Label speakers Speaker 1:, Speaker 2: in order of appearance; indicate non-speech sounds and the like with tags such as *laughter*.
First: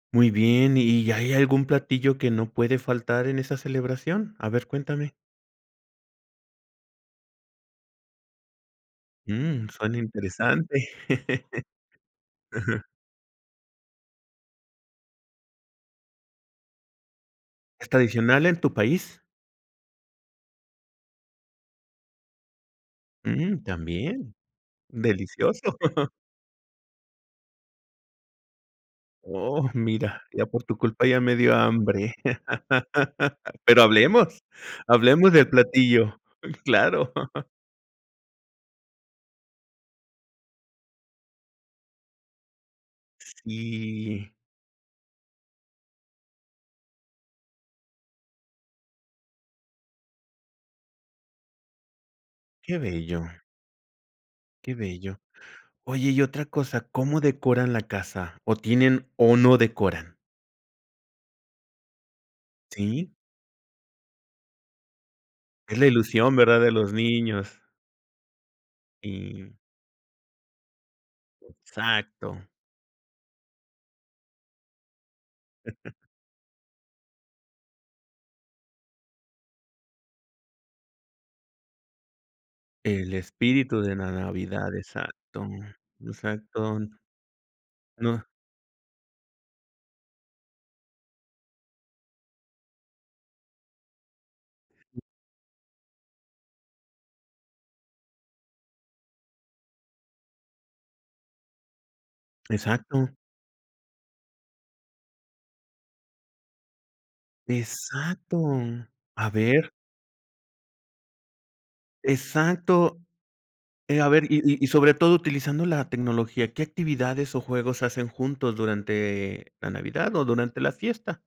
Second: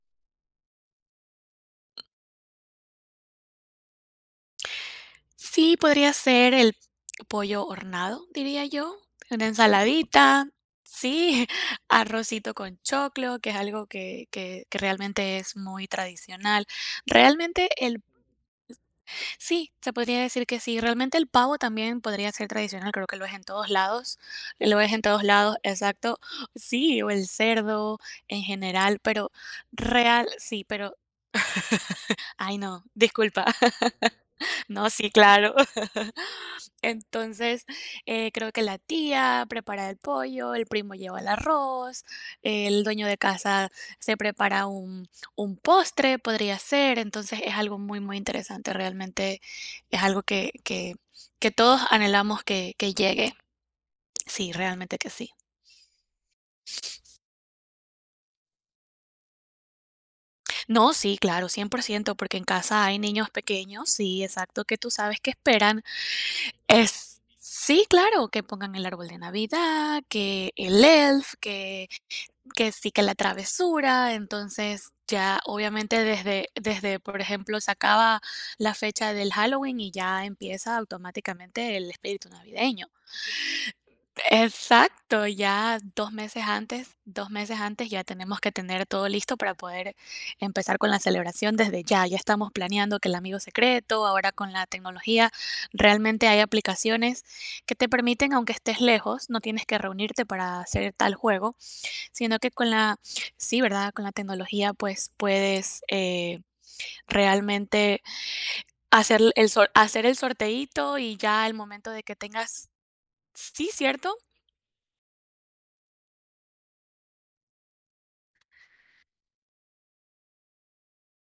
Speaker 1: Muy bien, ¿y hay algún platillo que no puede faltar en esa celebración? A ver, cuéntame.
Speaker 2: Sí, podría ser el pollo horneado, diría yo. Una
Speaker 1: Mm, suena
Speaker 2: ensaladita,
Speaker 1: interesante,
Speaker 2: sí, *chuckles*
Speaker 1: *chuckles*
Speaker 2: arrocito con
Speaker 1: ajá.
Speaker 2: choclo, que es algo que que que realmente es muy tradicional, realmente,
Speaker 1: ¿Es
Speaker 2: el
Speaker 1: tradicional en tu país?
Speaker 2: sí, se podría decir que sí, realmente el pavo también podría ser tradicional, creo que lo es en
Speaker 1: Mm,
Speaker 2: todos lados.
Speaker 1: también,
Speaker 2: Lo ves en todos lados,
Speaker 1: delicioso. *chuckles*
Speaker 2: exacto sí, o el cerdo en general, pero
Speaker 1: Oh, mira,
Speaker 2: real,
Speaker 1: ya por
Speaker 2: sí,
Speaker 1: tu
Speaker 2: pero *chuckles*
Speaker 1: culpa ya me dio hambre,
Speaker 2: Ay, no, disculpa,
Speaker 1: *laughs* pero
Speaker 2: *laughs*
Speaker 1: hablemos,
Speaker 2: no, sí,
Speaker 1: hablemos del
Speaker 2: claro.
Speaker 1: platillo, claro. *chuckles*
Speaker 2: Entonces, eh, creo que la tía prepara el pollo, el primo lleva el arroz, el dueño de casa se
Speaker 1: Sí.
Speaker 2: prepara un un postre, podría ser. Entonces, es algo muy, muy interesante. Realmente es algo que que que todos anhelamos que
Speaker 1: Qué
Speaker 2: que
Speaker 1: bello.
Speaker 2: llegue, sí,
Speaker 1: Qué
Speaker 2: realmente que
Speaker 1: bello,
Speaker 2: sí.
Speaker 1: oye, y otra cosa, ¿cómo decoran la casa? ¿O tienen o no decoran?
Speaker 2: No, sí, claro, 100%, porque en casa hay
Speaker 1: ¿Sí?
Speaker 2: niños pequeños sí, exacto, que tú sabes que
Speaker 1: Es
Speaker 2: esperan,
Speaker 1: la ilusión, ¿verdad? De los
Speaker 2: es
Speaker 1: niños.
Speaker 2: Sí, claro, que pongan el árbol de
Speaker 1: Sí.
Speaker 2: Navidad, que el Elf, que
Speaker 1: Exacto.
Speaker 2: que sí, que la travesura. Entonces, ya obviamente
Speaker 1: *chuckles*
Speaker 2: desde desde, por ejemplo, se acaba la fecha del Halloween y ya empieza automáticamente el espíritu navideño.
Speaker 1: El espíritu de la Navidad,
Speaker 2: Exacto,
Speaker 1: exacto,
Speaker 2: ya 2 meses
Speaker 1: exacto.
Speaker 2: antes 2 meses antes ya
Speaker 1: No.
Speaker 2: tenemos que tener todo listo para poder empezar con la celebración desde ya. Ya estamos planeando que el amigo secreto, ahora con la tecnología realmente hay aplicaciones que te permiten, aunque estés lejos, no tienes que reunirte para hacer tal juego, sino que con la
Speaker 1: Exacto.
Speaker 2: Sí, ¿verdad? Con la tecnología, pues puedes, eh, realmente
Speaker 1: Exacto,
Speaker 2: hacer
Speaker 1: a
Speaker 2: el sor
Speaker 1: ver.
Speaker 2: hacer el sorteíto y ya al momento de que tengas
Speaker 1: Exacto,
Speaker 2: Sí,
Speaker 1: eh, a
Speaker 2: ¿cierto?
Speaker 1: ver, y y y sobre todo utilizando la tecnología, ¿qué actividades o juegos hacen juntos durante la Navidad o durante la fiesta?